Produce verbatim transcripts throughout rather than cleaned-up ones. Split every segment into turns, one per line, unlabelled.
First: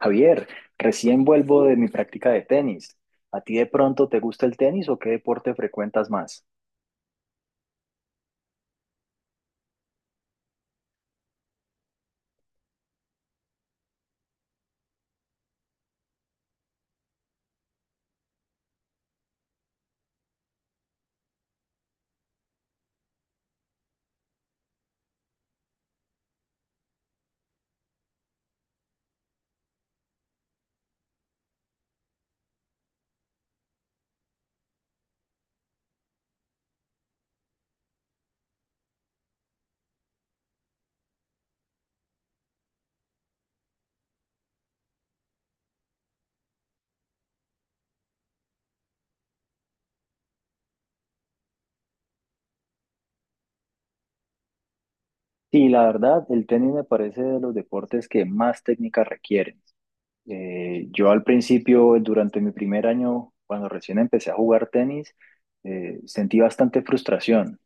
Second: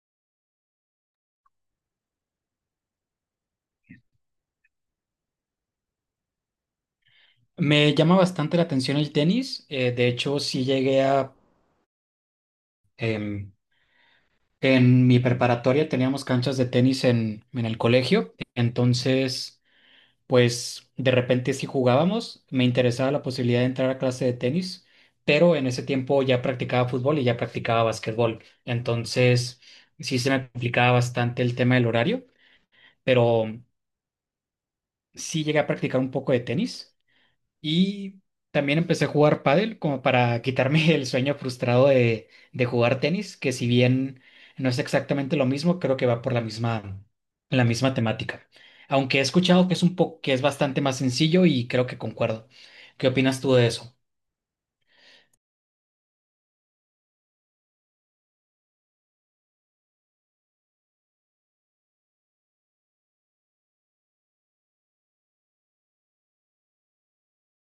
Javier, recién vuelvo de mi práctica de tenis. ¿A ti de pronto te gusta el tenis o qué deporte frecuentas más?
Me llama bastante la atención el tenis. Eh, de hecho, sí llegué a... em, en mi preparatoria teníamos canchas de tenis en, en el colegio. Entonces, pues de repente sí jugábamos. Me interesaba la posibilidad de entrar a clase de tenis, pero en ese tiempo ya practicaba fútbol y ya practicaba básquetbol. Entonces, sí se me complicaba bastante el tema del horario, pero sí llegué a practicar un poco de tenis. Y también empecé a jugar pádel como para quitarme el sueño frustrado de, de jugar tenis, que si bien no es exactamente lo mismo, creo que va por la misma, la misma temática. Aunque he escuchado que es un poco, que es bastante más sencillo y creo que concuerdo. ¿Qué opinas tú de eso?
Sí, la verdad, el tenis me parece de los deportes que más técnica requieren. Eh, yo al principio, durante mi primer año, cuando recién empecé a jugar tenis, eh, sentí bastante frustración,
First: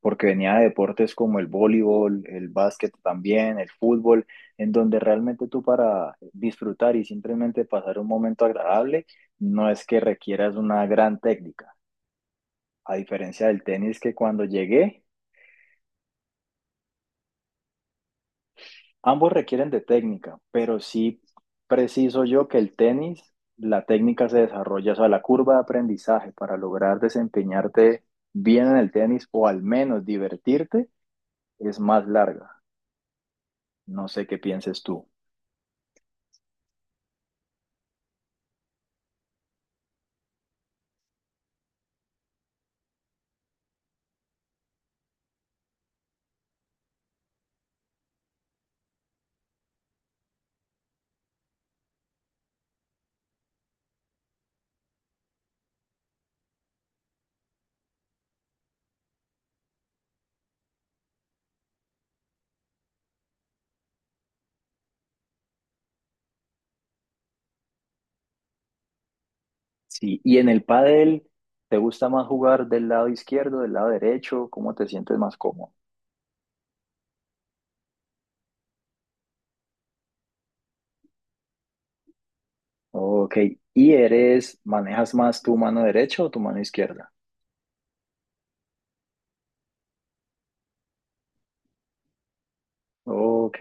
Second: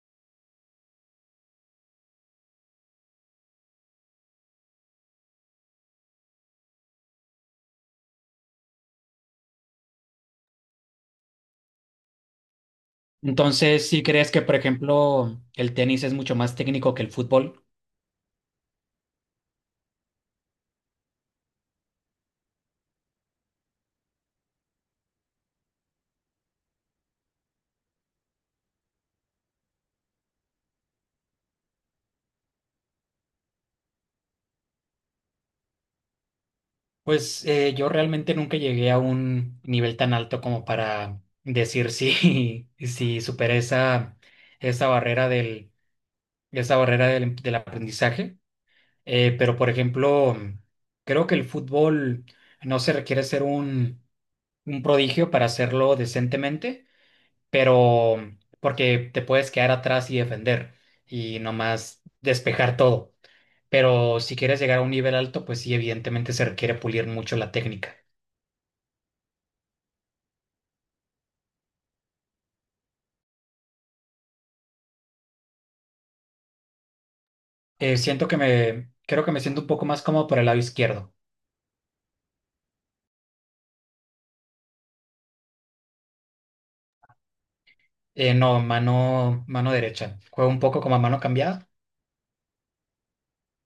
porque venía de deportes como el voleibol, el básquet también, el fútbol, en donde realmente tú para disfrutar y simplemente pasar un momento agradable, no es que requieras una gran técnica, a diferencia del
Entonces,
tenis
si
que
crees que,
cuando
por
llegué.
ejemplo, el tenis es mucho más técnico que el fútbol,
Ambos requieren de técnica, pero sí preciso yo que el tenis, la técnica se desarrolla, o sea, la curva de aprendizaje para lograr desempeñarte bien en el tenis o al menos divertirte es más larga. No sé qué pienses tú.
pues eh, yo realmente nunca llegué a un nivel tan alto como para decir si, si superé esa, esa barrera del esa barrera del, del aprendizaje. Eh, pero, por ejemplo, creo que el fútbol no se requiere ser un, un prodigio para hacerlo decentemente, pero porque te puedes quedar atrás y defender y nomás despejar todo. Pero si quieres llegar a un nivel alto, pues sí, evidentemente se requiere pulir mucho la técnica.
Sí, y en el pádel, ¿te gusta más jugar del lado izquierdo, del lado derecho? ¿Cómo te sientes más cómodo?
Eh, siento que me, creo que me siento un poco más cómodo por el lado izquierdo.
Ok, ¿y eres, manejas más tu mano derecha o tu mano izquierda?
Eh, no, mano, mano derecha. Juego un poco como a mano cambiada.
Ok.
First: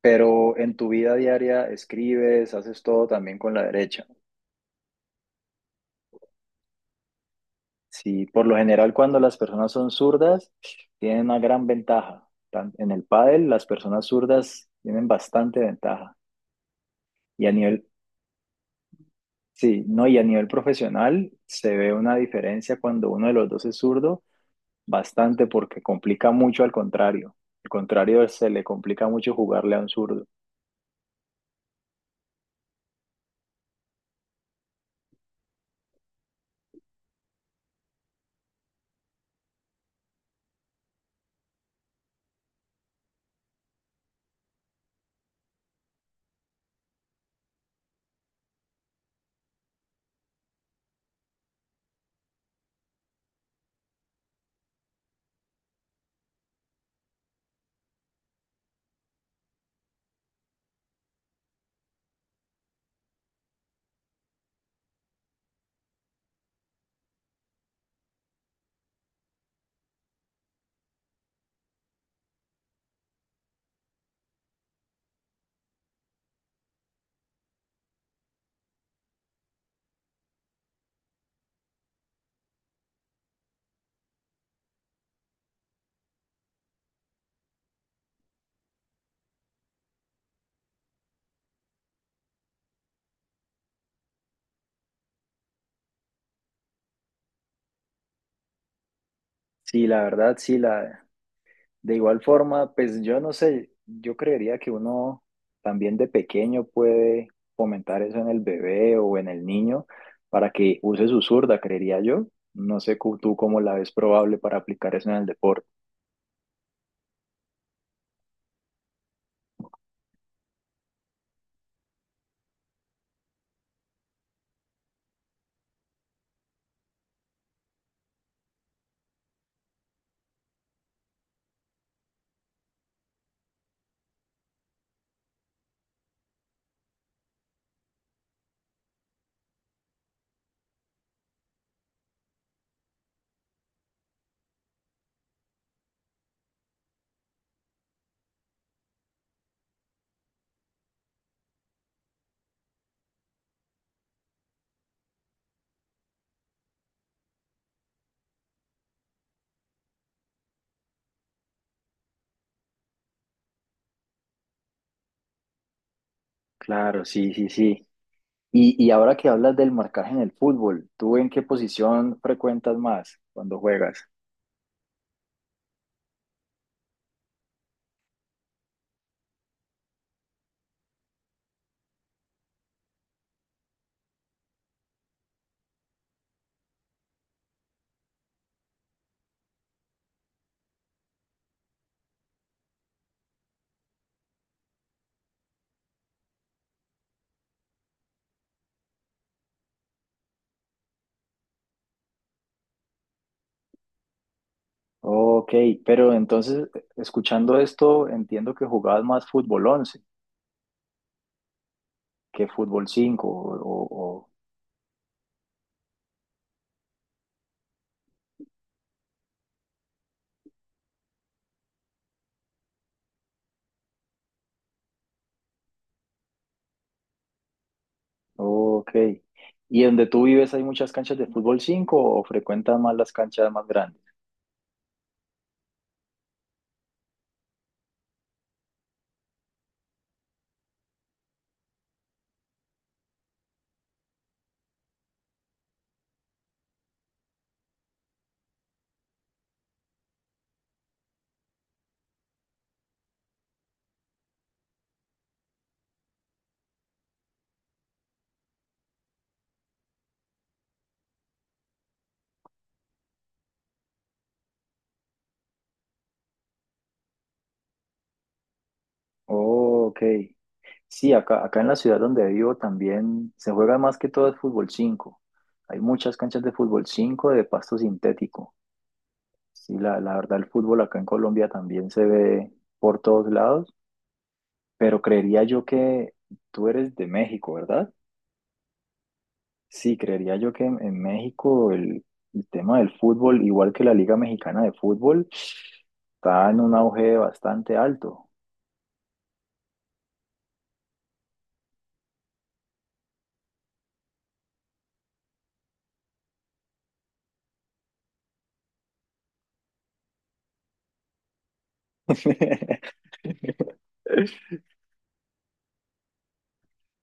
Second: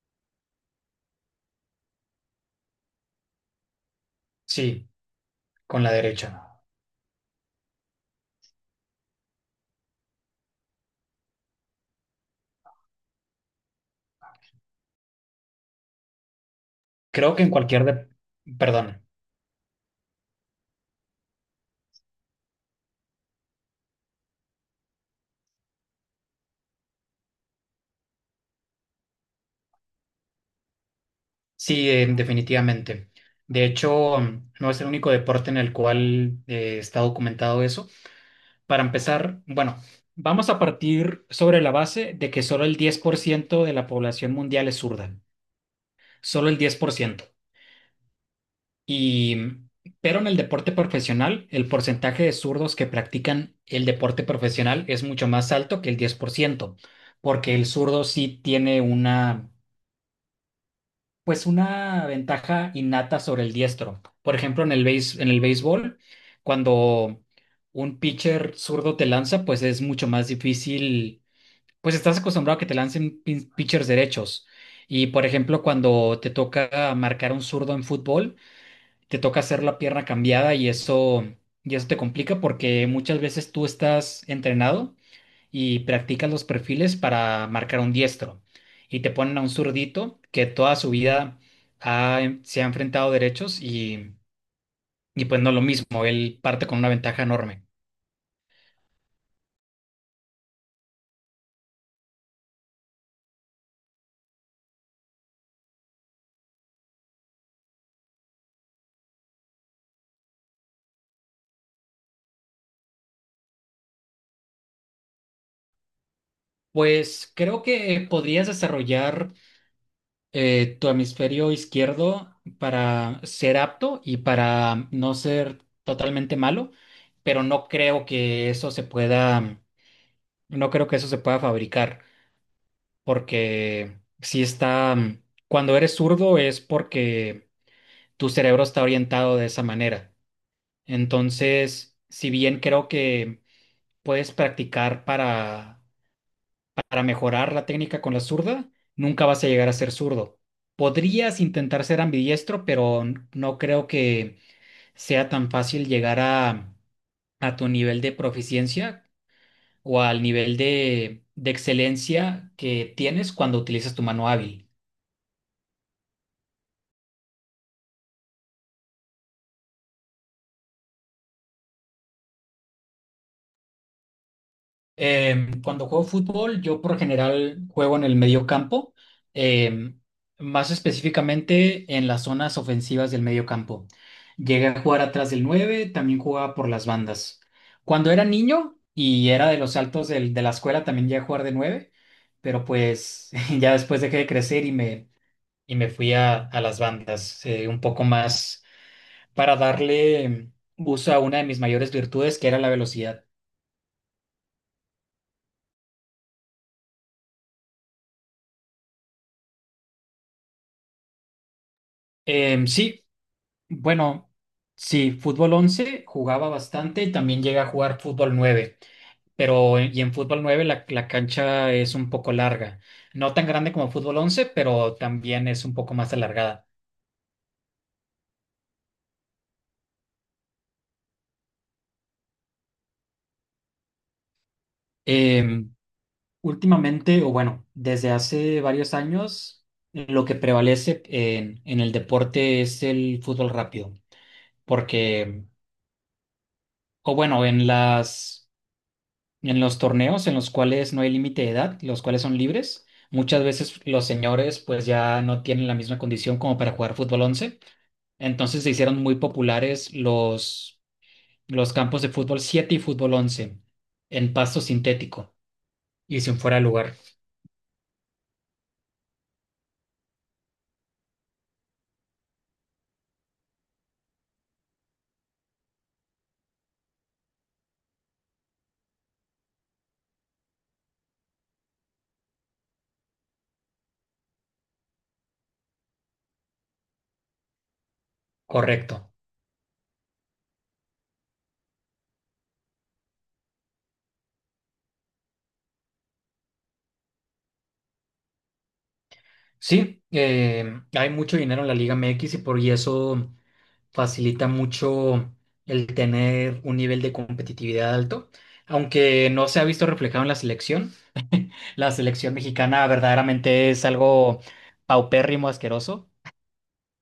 Pero en tu vida diaria escribes, haces todo también con la derecha.
Sí, con la derecha.
Sí, por lo general cuando las personas son zurdas tienen una gran ventaja. Tan- En el pádel las personas zurdas tienen bastante ventaja.
Creo que
Y
en
a
cualquier
nivel,
de- Perdón,
sí, no, y a nivel profesional se ve una diferencia cuando uno de los dos es zurdo, bastante porque complica mucho al contrario. Al contrario, se le complica mucho jugarle a un zurdo.
sí, eh, definitivamente. De hecho, mm, no es el único deporte en el cual eh, está documentado eso. Para empezar, bueno, vamos a partir sobre la base de que solo el diez por ciento de la población mundial es zurda. Solo el diez por ciento. Y, mm, pero en el deporte profesional, el porcentaje de zurdos que practican el deporte profesional es mucho más alto que el diez por ciento, porque el zurdo sí tiene una pues una ventaja innata sobre el diestro. Por ejemplo, en el béis- en el béisbol, cuando un pitcher zurdo te lanza, pues es mucho más difícil, pues estás acostumbrado a que te lancen pin- pitchers derechos. Y por ejemplo, cuando te toca marcar a un zurdo en fútbol, te toca hacer la pierna cambiada y eso, y eso te complica porque muchas veces tú estás entrenado y practicas los perfiles para marcar un diestro. Y te ponen a un zurdito que toda su vida ha- em, se ha enfrentado derechos y, y pues no lo mismo, él parte con una ventaja enorme.
Sí, la verdad, sí, la, de igual forma, pues yo no sé, yo creería que uno también de pequeño puede fomentar eso en el bebé o en el niño para que use su zurda, creería yo. No sé cu- tú cómo la ves probable para aplicar eso en el deporte.
Pues creo que podrías desarrollar eh, tu hemisferio izquierdo para ser apto y para no ser totalmente malo, pero no creo que eso se pueda, no creo que eso se pueda fabricar. Porque si está, mm, cuando eres zurdo es porque tu cerebro está orientado de esa manera. Entonces, si bien creo que puedes practicar para, para mejorar la técnica con la zurda, nunca vas a llegar a ser zurdo. Podrías intentar ser ambidiestro, pero no creo que sea tan fácil llegar a, a tu nivel de proficiencia o al nivel de, de excelencia que tienes cuando utilizas tu mano hábil.
Claro, sí, sí, sí. Y, y ahora que hablas del marcaje en el fútbol, ¿tú en qué posición frecuentas más cuando juegas?
Em, cuando juego fútbol, yo por lo general juego en el medio campo, em, más específicamente en las zonas ofensivas del medio campo. Llegué a jugar atrás del nueve, también jugaba por las bandas. Cuando era niño y era de los altos del- de la escuela, también llegué a jugar de nueve, pero pues ya después dejé de crecer y me, y me fui a, a las bandas, eh, un poco más para darle em, uso a una de mis mayores virtudes, que era la velocidad.
Ok, pero entonces, escuchando esto, entiendo que jugabas más fútbol once que
Em,
fútbol
sí.
cinco o, o-
Bueno, sí, fútbol once jugaba bastante y también llega a jugar fútbol nueve. Pero y en fútbol nueve la, la cancha es un poco larga, no tan grande como fútbol once, pero también es un poco más alargada.
Ok. ¿Y donde tú vives hay muchas canchas de fútbol cinco o frecuentas más las canchas más grandes?
Eh, Últimamente, o bueno, desde hace varios años, lo que prevalece en, en el deporte es el fútbol rápido, porque, o bueno, en las... En los torneos en los cuales no hay límite de edad, los cuales son libres, muchas veces los señores pues ya no tienen la misma condición como para jugar fútbol once. Entonces se hicieron muy populares los, los campos de fútbol siete y fútbol once en pasto sintético y sin fuera de lugar.
Ok. Sí, acá, acá en la ciudad donde vivo también se juega más que todo el fútbol cinco. Hay muchas canchas de fútbol cinco de pasto sintético. Sí, la, la verdad el fútbol acá en Colombia también se ve por todos lados, pero creería yo que tú eres de México, ¿verdad?
Correcto.
Sí, creería yo que en, en México el, el tema del fútbol, igual que la Liga Mexicana de Fútbol, está en un auge bastante alto.
Sí, eh, hay mucho dinero en la Liga M X y por y eso facilita mucho el tener un nivel de competitividad alto, aunque no se ha visto reflejado en la selección. La selección mexicana verdaderamente es algo paupérrimo, asqueroso,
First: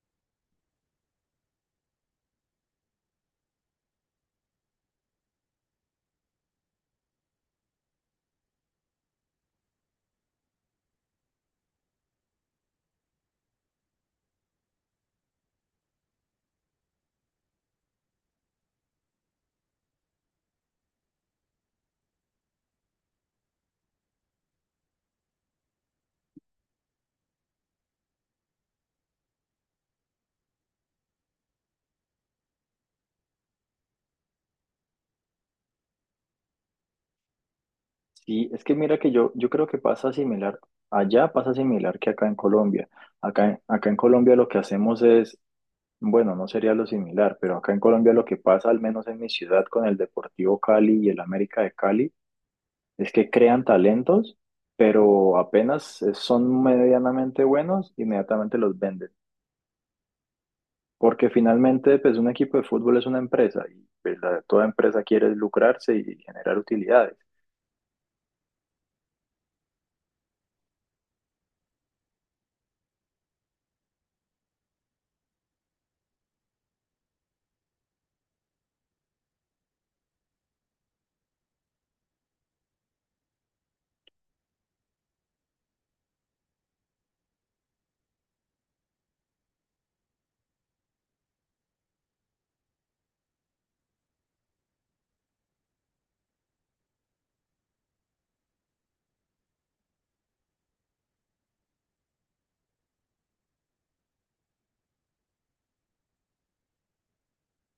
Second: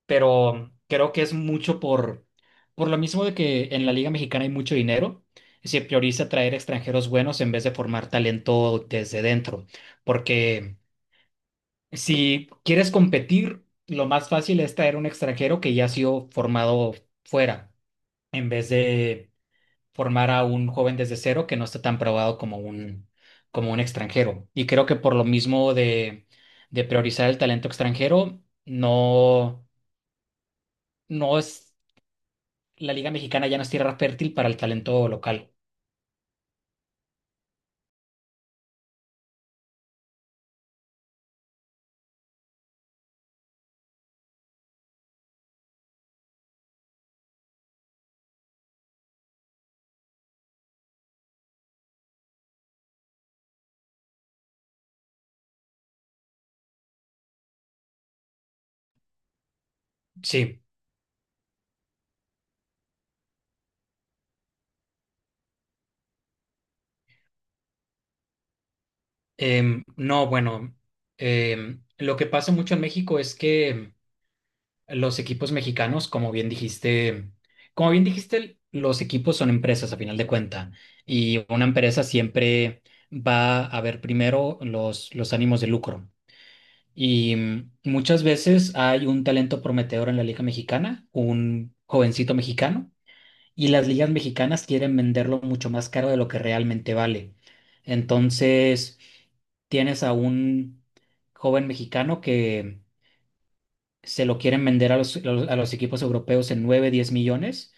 pero creo que es mucho por, por lo mismo de que en la Liga Mexicana hay mucho dinero. Se prioriza traer extranjeros buenos en vez de formar talento desde dentro, porque si quieres competir, lo más fácil es traer un extranjero que ya ha sido formado fuera en vez de formar a un joven desde cero que no está tan probado como un, como un extranjero. Y creo que por lo mismo de, de priorizar el talento extranjero, no, no es, la Liga Mexicana ya no es tierra fértil para el talento local.
Sí, es que mira que yo, yo creo que pasa similar, allá pasa similar que acá en Colombia. Acá, en- acá en Colombia lo que hacemos es, bueno, no sería lo similar, pero acá en Colombia lo que pasa, al menos en mi ciudad, con el Deportivo Cali y el América de Cali, es que crean talentos, pero apenas eh, son medianamente buenos, inmediatamente los venden.
Sí.
Porque finalmente, pues un equipo de fútbol es una empresa y pues, la- toda empresa quiere lucrarse y generar utilidades.
Em, no, bueno, em, lo que pasa mucho en México es que los equipos mexicanos, como bien dijiste, como bien dijiste, los equipos son empresas a final de cuenta y una empresa siempre va a ver primero los, los ánimos de lucro. Y mm, muchas veces hay un talento prometedor en la Liga Mexicana, un jovencito mexicano, y las ligas mexicanas quieren venderlo mucho más caro de lo que realmente vale. Entonces, tienes a un joven mexicano que se lo quieren vender a los, a los- a los equipos europeos en nueve diez millones,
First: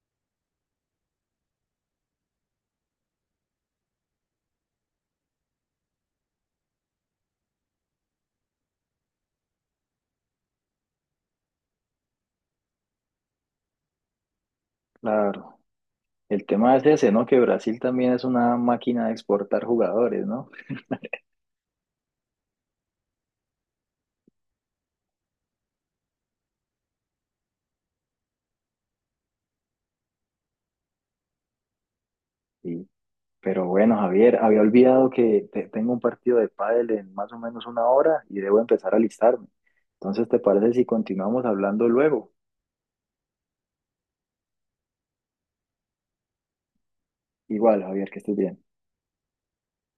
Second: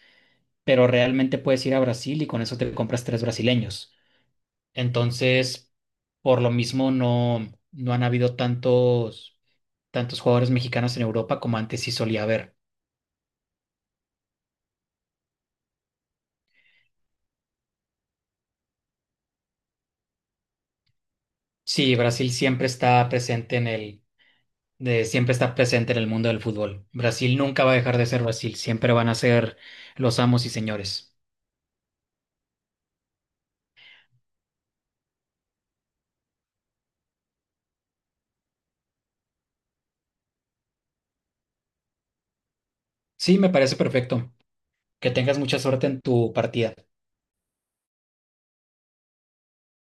pero realmente puedes ir a Brasil y con eso te compras tres brasileños. Entonces, por lo mismo, no, no han habido tantos, tantos jugadores mexicanos en Europa como antes sí solía haber.
Claro. El tema es ese, ¿no? Que Brasil también es una máquina de exportar jugadores, ¿no?
Sí, Brasil siempre está presente en el, de- siempre está presente en el mundo del fútbol. Brasil nunca va a dejar de ser Brasil, siempre van a ser los amos y señores.
Y, pero bueno, Javier, había olvidado que te- tengo un partido de pádel en más o menos una hora y debo empezar a alistarme. Entonces, ¿te parece si continuamos hablando luego?
Sí, me parece perfecto. Que tengas mucha suerte en tu partida.
Igual, Javier, que estés bien.